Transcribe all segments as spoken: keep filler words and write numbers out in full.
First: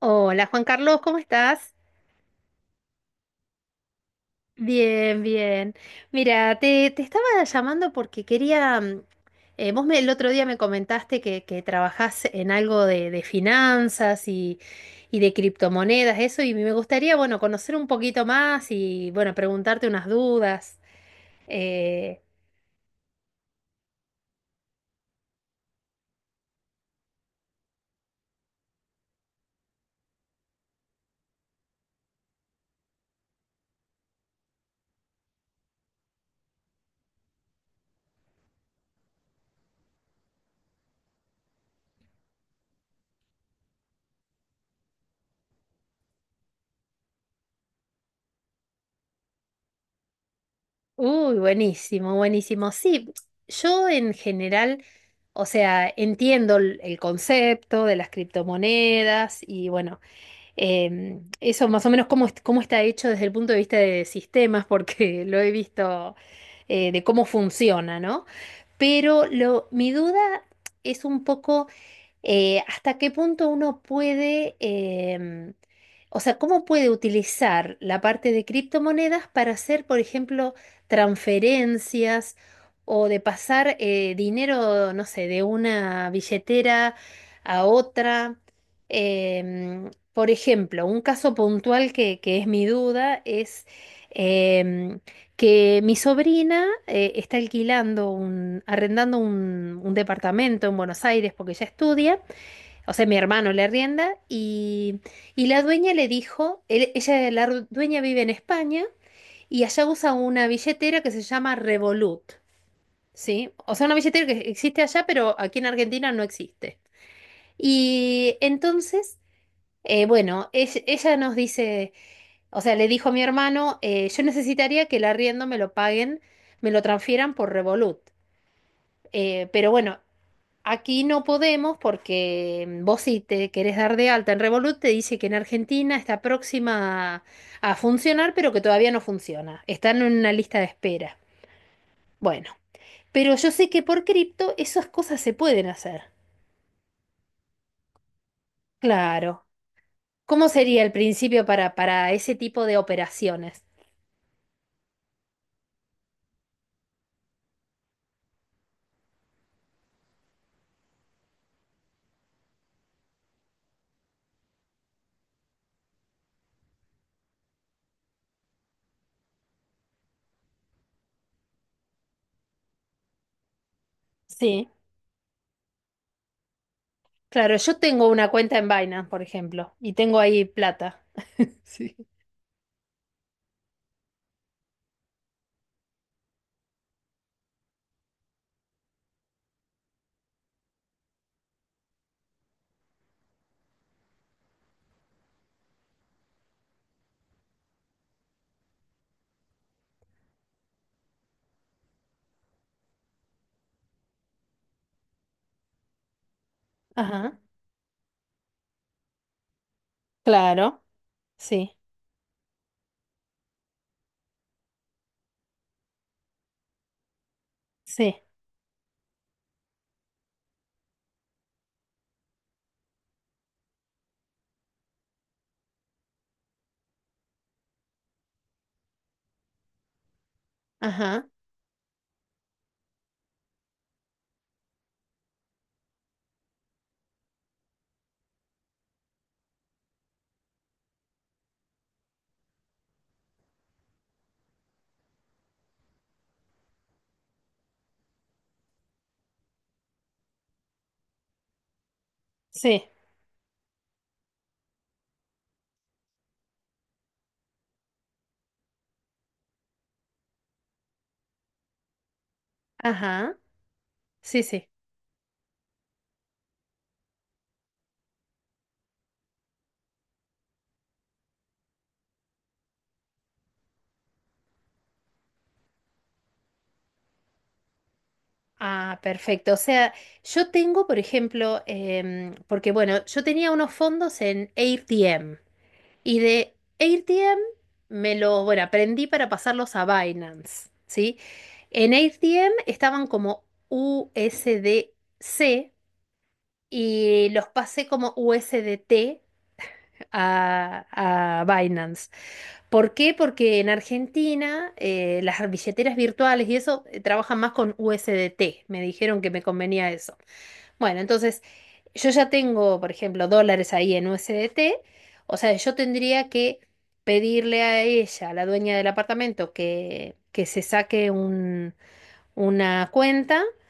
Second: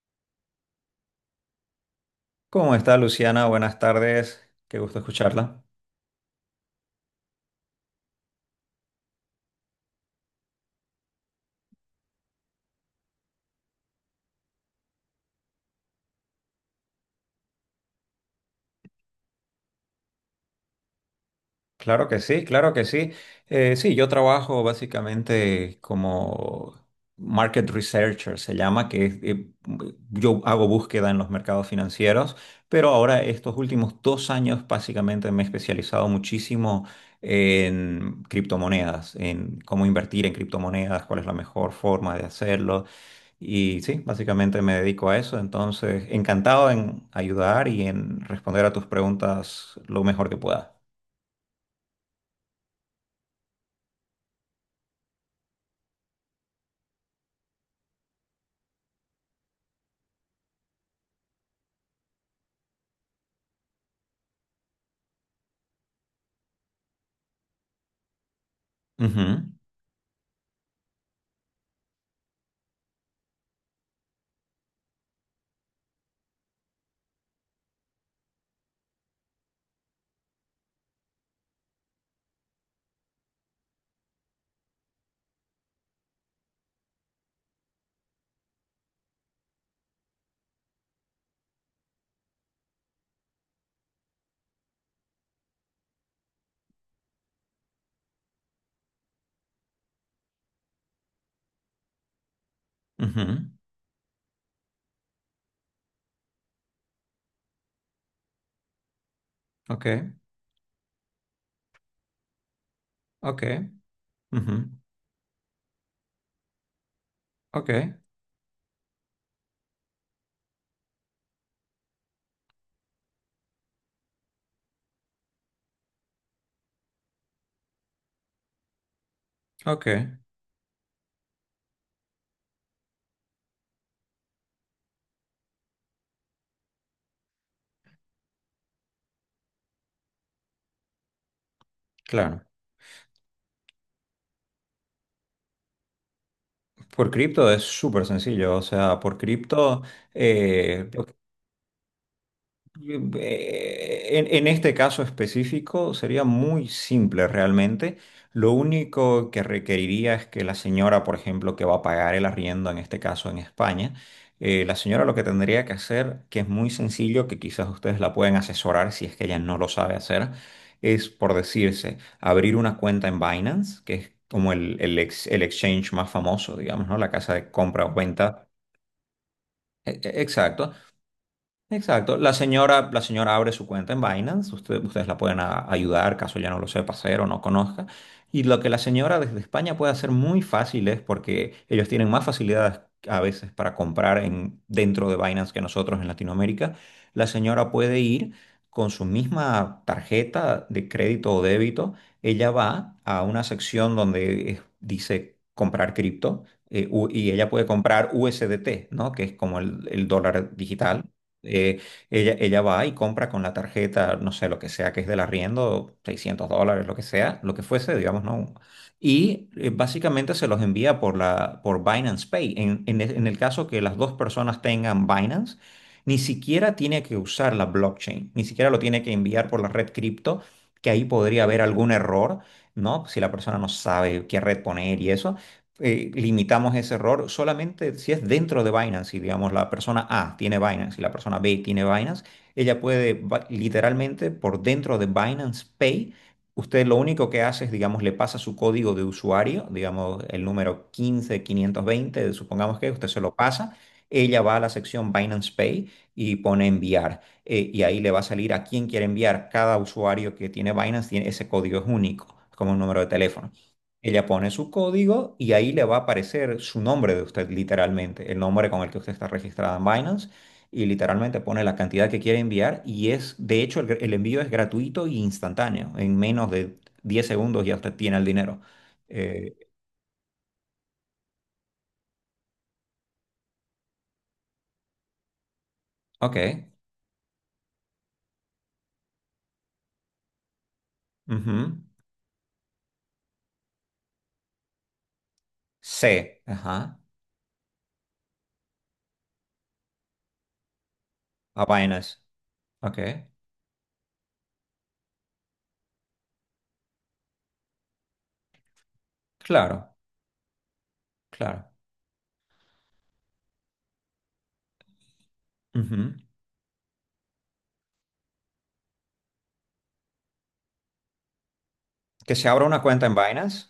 Hola Juan Carlos, ¿cómo estás? ¿Cómo está Luciana? Buenas tardes. Qué gusto Bien, escucharla. bien. Mira, te, te estaba llamando porque quería, mm, eh, vos me, el otro día me comentaste que, que trabajás en algo de, de finanzas y, y de criptomonedas, eso, y me gustaría, bueno, conocer un poquito más y, bueno, preguntarte unas dudas. Claro Eh, que sí, claro que sí. Eh, sí, yo trabajo básicamente como market researcher, se llama, que es, eh, yo hago búsqueda en los mercados financieros, pero ahora estos últimos dos años básicamente me he especializado muchísimo en criptomonedas, en cómo invertir en criptomonedas, cuál es la mejor forma de hacerlo. Y sí, básicamente me dedico a eso, entonces encantado en ayudar y en responder a tus preguntas lo mejor que pueda. Uy, buenísimo, buenísimo. Sí, yo en general... O sea, entiendo el el concepto de las criptomonedas y bueno, Em, eso más o menos cómo, est- cómo está hecho desde el punto de vista de sistemas, porque lo he visto eh, de cómo funciona, ¿no? Pero Ujú, lo, mi duda es un poco eh, ¿hasta qué punto uno puede, em, o sea, cómo puede utilizar la parte de criptomonedas para hacer, por ejemplo, transferencias o de pasar eh, dinero, no sé, de una billetera a otra? Em, por ejemplo, un caso puntual que, que es mi duda es em, que mi sobrina eh, está alquilando un, arrendando un, un departamento en Buenos Aires porque ella estudia, o sea, mi ujú, hermano le arrienda y, y la dueña le dijo, él- ella, la ru- dueña vive en España y allá ok, usa una billetera que se llama Revolut, ok, ¿sí? O sea, una billetera que ujú, existe allá, pero aquí en Argentina no existe. ok, Y entonces, eh, bueno, ell- ella, nos dice, o sea, le dijo a mi hermano, eh, yo necesitaría que el arriendo me lo paguen, me lo transfieran por Revolut. Eh, pero ok, bueno, aquí no podemos porque mm, vos si te querés dar de alta en Revolut te dice que en Argentina está próxima a, a funcionar, pero que todavía no funciona. Están en una lista de espera. claro. Bueno, pero yo sé que por cripto esas cosas se pueden hacer. Por cripto es súper sencillo, o sea, por Claro. cripto, ¿Cómo sería eh, el principio para, para ese tipo de operaciones? Eh, En, en este caso específico sería muy simple realmente. Lo único que requeriría es que la señora, por ejemplo, que va a pagar el arriendo, en este caso en España, eh, la señora lo que tendría que hacer, que es muy sencillo, que quizás ustedes la pueden asesorar si es que ella no lo sabe hacer, es por decirse, abrir una cuenta en Binance, que es como Sí. el, el ex- el exchange más famoso, digamos, ¿no? La casa de Claro, yo compra o tengo una venta. cuenta en Binance, por ejemplo, y E- tengo e- ahí Exacto plata. Sí. Exacto. La señora, la señora abre su cuenta en Binance. Usted- ustedes la pueden a- ayudar, caso ya no lo sepa hacer o no conozca. Y lo que la señora desde España puede hacer muy fácil es porque ellos tienen más facilidades a veces para comprar en, dentro de Binance que nosotros en Latinoamérica. La señora puede ir con su misma tarjeta de crédito o débito. Ella va a una sección donde eh, dice comprar cripto, eh, u- y Ajá. ella puede comprar U S D T, ¿no? Que es como el el dólar Claro. digital. Sí. Eh, ella, ella va y compra con la tarjeta, no sé, lo que sea que es del arriendo, seiscientos dólares, lo que sea, lo que fuese, Sí. digamos, ¿no? Y eh, básicamente se los envía por, la, por Binance Pay. En, en e- en el caso que las dos personas tengan Binance, ni siquiera tiene que usar la blockchain, ni siquiera lo tiene que enviar por la red cripto, que ahí Ajá. podría haber algún error, ¿no? Si la persona no sabe qué red poner y eso, eh, limitamos ese error solamente si es dentro de Binance. Si digamos, la persona A tiene Binance y la persona B tiene Binance, ella puede ba- literalmente por dentro de Binance Pay, usted lo único que hace es, digamos, le pasa su código de usuario, digamos, el número quince mil quinientos veinte, supongamos Sí. que usted se lo pasa. Ella va a la sección Binance Pay y pone enviar, eh, y ahí le va a salir a quién quiere enviar. Cada usuario que tiene Binance tiene ese código, es único, es como un número de Ajá. teléfono. Ella Sí, pone sí. su código y ahí le va a aparecer su nombre de usted, literalmente, el nombre con el que usted está registrada en Binance, y literalmente pone la cantidad que quiere enviar y es, de hecho, el, el envío es gratuito e instantáneo. En menos de diez segundos ya usted tiene el dinero. Ah, perfecto. O Eh, sea, yo tengo, por ejemplo, em, porque bueno, yo tenía unos fondos en AirTM, y de ok, AirTM me lo, bueno, aprendí para pasarlos a Binance, ¿sí? ujú. En AirTM estaban como U S D C C. Ajá. y los pasé como U S D T a, a A Binance. Binance. ¿Por Ok. qué? Porque en Argentina eh, las billeteras virtuales y eso eh, trabajan más con U S D T. Me dijeron que me convenía Claro, eso. Bueno, entonces claro, yo ya tengo, por ejemplo, dólares ahí en U S D T. O sea, yo ujú. tendría que pedirle a ella, a la dueña del apartamento, que, que se saque un- Que se abra una una cuenta en cuenta Binance.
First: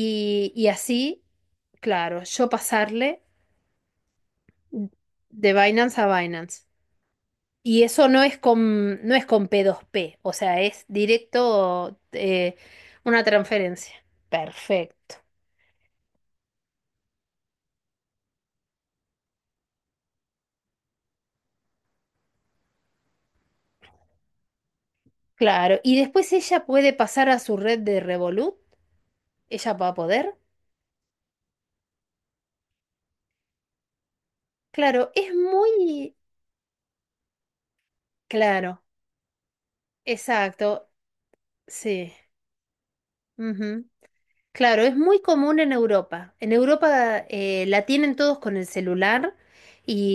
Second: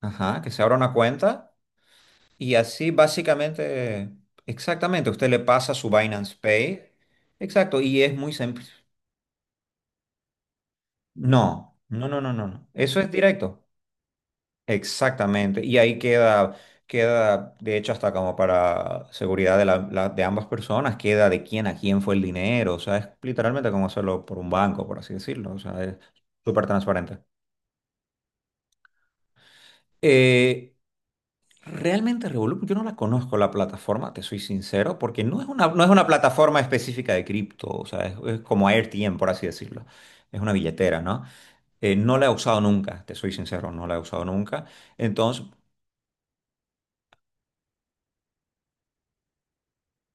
Ajá. Que se y abra una así, cuenta. claro, yo Y así pasarle básicamente, exactamente, usted le de pasa su Binance a Binance Binance. Pay. Exacto, Y y eso es no muy es simple. con, no es con p dos p, o sea, es No, directo, no, no, no, no, eh, no. Eso es una directo. transferencia. Perfecto. Exactamente. Y ahí queda, queda, de hecho, hasta como para seguridad de, la- la- de ambas personas, queda de quién a quién fue el dinero. O sea, es literalmente como hacerlo por un banco, por así decirlo. O Claro. sea, es Y después ella súper puede transparente. pasar a su red de Revolut. Ella va a poder. Eh, Realmente Revolut, yo no la conozco la plataforma, te soy sincero, Claro, porque es no es una, no es una muy plataforma específica de cripto, o sea, es, es como claro. AirTM, por así decirlo. Es una Exacto. billetera, ¿no? Eh, Sí. no la he usado nunca, te soy sincero, no la he usado nunca. Claro, es muy Entonces, común en Europa. En Europa eh, la tienen todos con el celular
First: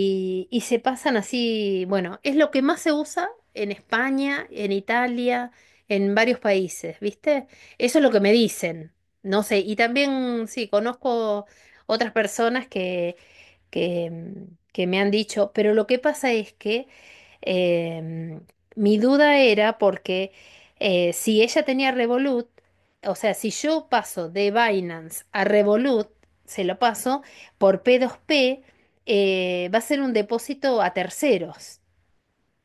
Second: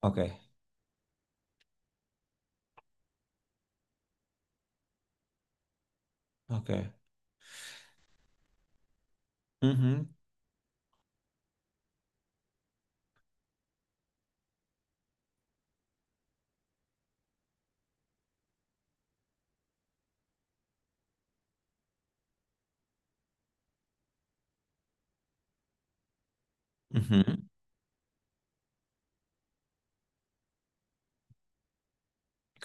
ok, y se pasan así, bueno, es lo que más se usa en España, en Italia, en varios ok, países, ¿viste? Eso es lo que me dicen. No sé, y ujú, también sí, conozco otras personas que, mm, que me han dicho, pero lo que pasa es que em, mi duda era porque eh, si ella tenía Revolut, o sea, si yo paso de Binance a Revolut, se lo paso ujú, por p dos p, eh, va a ser un depósito a terceros.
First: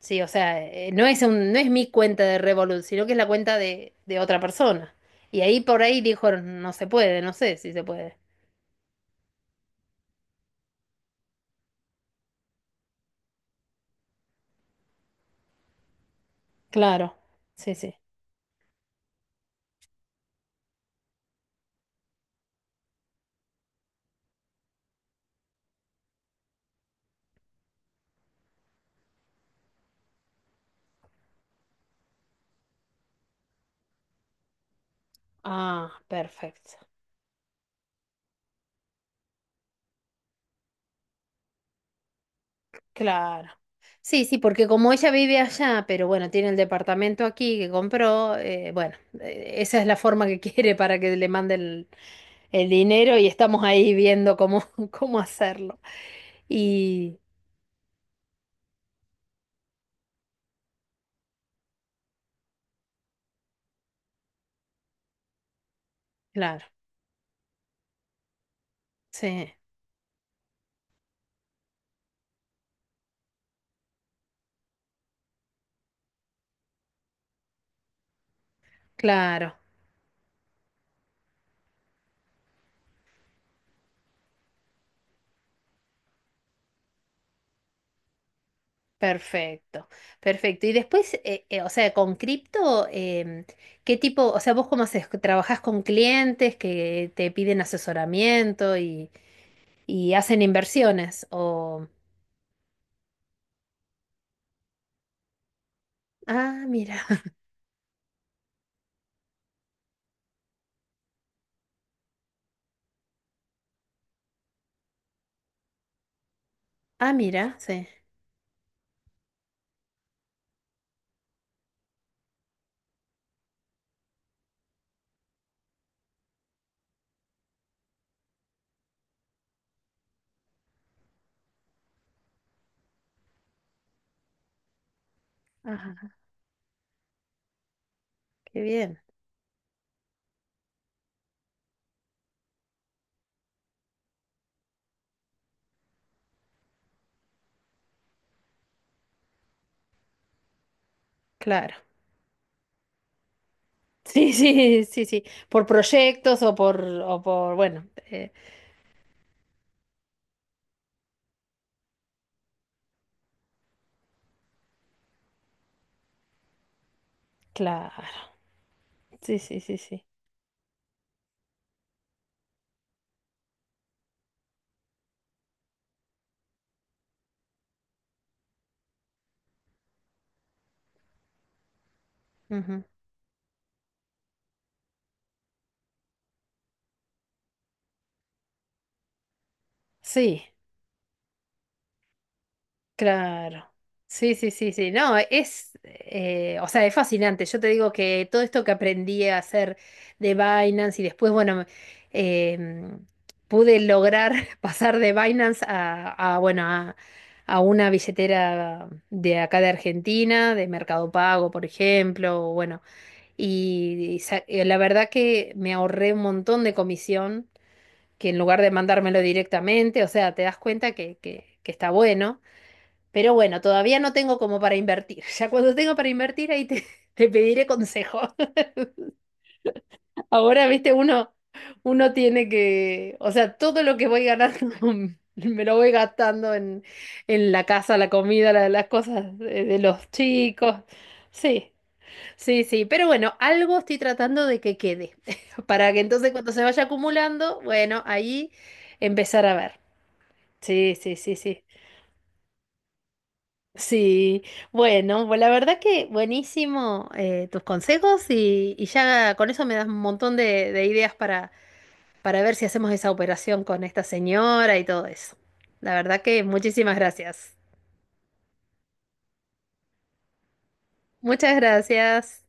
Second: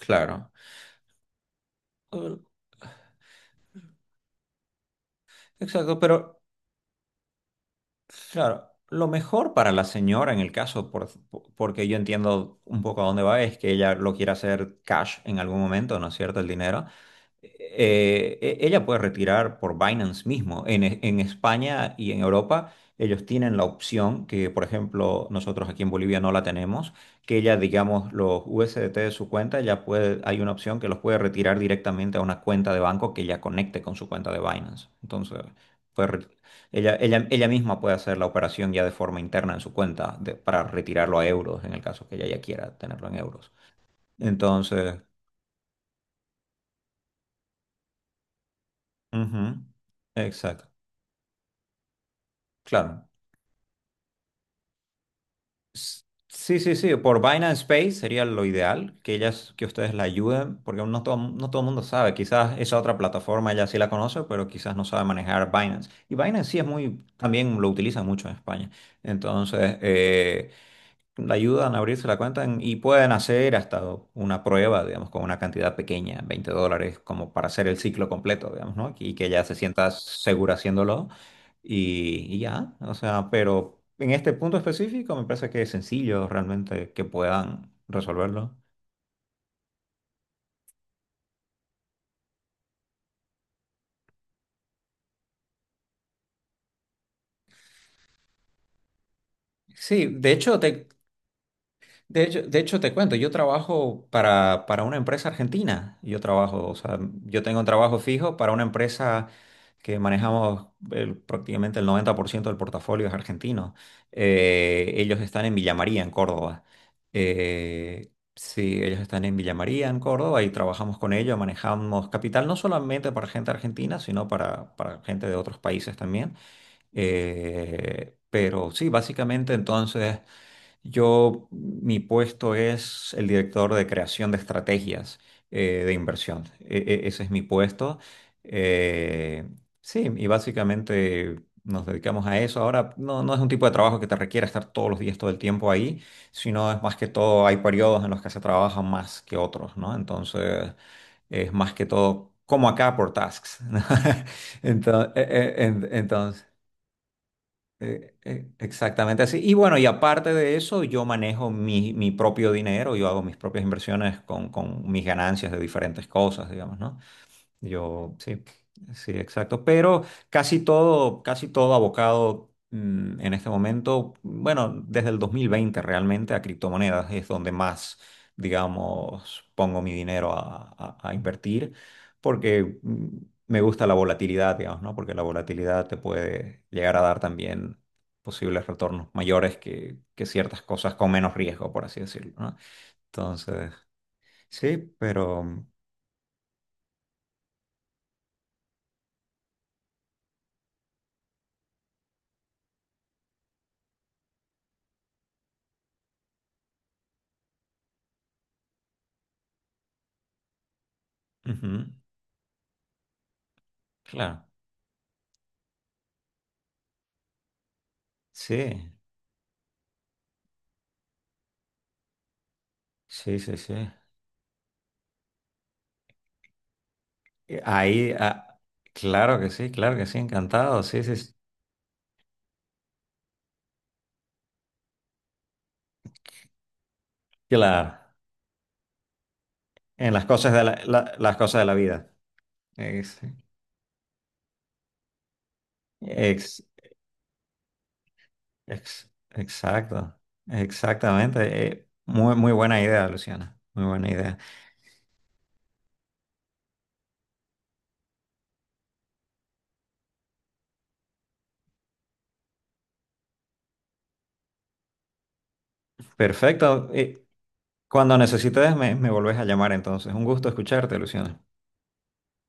Sí, o sea, eh, no es un, no es mi cuenta de Eh, Revolut, sino que es la cuenta de, de otra persona. Y ahí por Exacto, ahí pero dijo, no se puede, no sé si se puede. claro, lo mejor para la señora en el caso, por- por- porque yo entiendo un poco a dónde va, es que ella lo quiera hacer cash en algún momento, ¿no es cierto? El dinero. Claro, sí, sí. Eh, e- ella puede retirar por Binance mismo. En, E- en España y en Europa, ellos tienen la opción que, por ejemplo, nosotros aquí en Bolivia no la tenemos, que ella, digamos, los U S D T de su cuenta, ya puede, hay una opción que los puede retirar directamente a una cuenta de banco que ya conecte con su cuenta de Binance. Entonces, Ah, puede re- perfecto. ella, ella, ella misma puede hacer la operación ya de forma interna en su cuenta de- para retirarlo a euros, en el caso que ella ya quiera tenerlo en Claro. euros. Sí, sí, porque como Entonces, ella vive allá, pero bueno, tiene el departamento aquí que compró, eh, bueno, ujú, eh, esa es la forma que exacto. quiere para que le mande el, el Claro. dinero y estamos ahí viendo cómo, cómo hacerlo. S- Sí, sí, sí, Y por Binance Space sería lo ideal que ellas, que ustedes la ayuden, porque no todo, no todo el mundo sabe, quizás esa otra plataforma ella sí la conoce, pero quizás no sabe manejar Binance. Y Binance sí claro, es muy, también lo utilizan mucho en España. sí, Entonces, eh, le ayudan a abrirse la cuenta en- y pueden hacer hasta una prueba, digamos, con una cantidad pequeña, veinte dólares, como para hacer el ciclo completo, digamos, ¿no? Y que ya se claro, sienta segura haciéndolo y, y ya, o sea, pero en este punto específico me parece que es sencillo realmente que puedan resolverlo. perfecto, perfecto. Y después, eh, eh, o sea, con cripto, em, ¿qué tipo, o sea, vos cómo haces? ¿Trabajás con clientes que te piden asesoramiento y, Sí, y de hacen hecho, te, inversiones? De hecho, de hecho, te cuento, yo trabajo para, para una empresa argentina. Yo Ah, trabajo, o mira. sea, yo tengo un trabajo fijo para una empresa que manejamos el- prácticamente el noventa por ciento del portafolio es argentino. Eh, ellos están en Villa María, en Córdoba. Ah, mira, sí. Eh, sí, ellos están en Villa María, en Córdoba, y trabajamos con ellos, manejamos capital no solamente para gente argentina, sino para, para gente de otros países también. Eh, pero sí, básicamente entonces... Yo, mi puesto es el director de creación de estrategias eh, de Ajá, inversión. E- e- ese es mi puesto. qué bien. Eh, sí, y básicamente nos dedicamos a eso. Ahora, no, no es un tipo de trabajo que te requiera estar todos los días, todo el tiempo ahí, sino es más que todo, hay periodos en los que se trabaja más que otros, ¿no? Entonces, es más Claro. que todo, como acá por tasks. Sí, sí, sí, sí. Por proyectos Entonces, o por, o por, bueno, eh, eh, eh, exactamente así. Y bueno, y aparte de eso, yo manejo mi, mi propio dinero, yo hago mis propias inversiones con, con mis ganancias de diferentes cosas, digamos, ¿no? Yo, claro. sí, sí, Sí, sí, exacto. sí, Pero sí. casi todo, casi todo abocado mm, en este momento, bueno, desde el dos mil veinte realmente a criptomonedas es donde más, digamos, pongo mi dinero a, a- a invertir, porque Ujú. mm, me gusta la volatilidad, digamos, ¿no? Porque la volatilidad te puede llegar a dar también posibles retornos mayores que, que Sí, ciertas cosas con menos riesgo, por así decirlo, ¿no? claro. Entonces, Sí, sí, sí, sí, sí. No, pero... mm, es, eh, o sea, es fascinante. Yo te digo que todo esto que aprendí a hacer de Binance y después, bueno, eh, pude lograr pasar de Binance a, a, bueno, a, a una billetera de acá de Argentina, de Mercado Pago, por ujú, ejemplo, o bueno, y, y sa- claro. eh, la verdad que me ahorré un montón de comisión, que en lugar de Sí, mandármelo directamente, o sea, te das cuenta que, que que está bueno. Pero sí, sí, bueno, sí. todavía no tengo como para invertir. Ya cuando tengo para invertir, ahí te, te Eh, pediré Ahí, consejo. ah, claro que sí, claro que sí, Ahora, encantado. viste, Sí, sí, uno, sí. uno tiene que, o sea, todo lo que voy ganando me lo voy gastando en, en la casa, Claro. la comida, la- las cosas de, de los En las cosas de chicos. la, la- las cosas de Sí, la vida. sí, sí. Pero Ex- bueno, algo estoy tratando de que quede. Para que entonces cuando ex- se vaya acumulando, bueno, ahí ex- empezar a ver. exacto. Sí, sí, sí, Exactamente. sí. Eh, muy, muy buena idea, Luciana. Muy buena idea. Sí, bueno, pues la verdad que buenísimo, eh, tus consejos y, y ya con eso me das un montón de, de ideas para, para ver si hacemos esa operación con esta señora y todo eso. La verdad que Perfecto. muchísimas Eh, gracias. Cuando necesites, me, me volvés a llamar entonces. Un gusto escucharte, Luciana. Muchas gracias.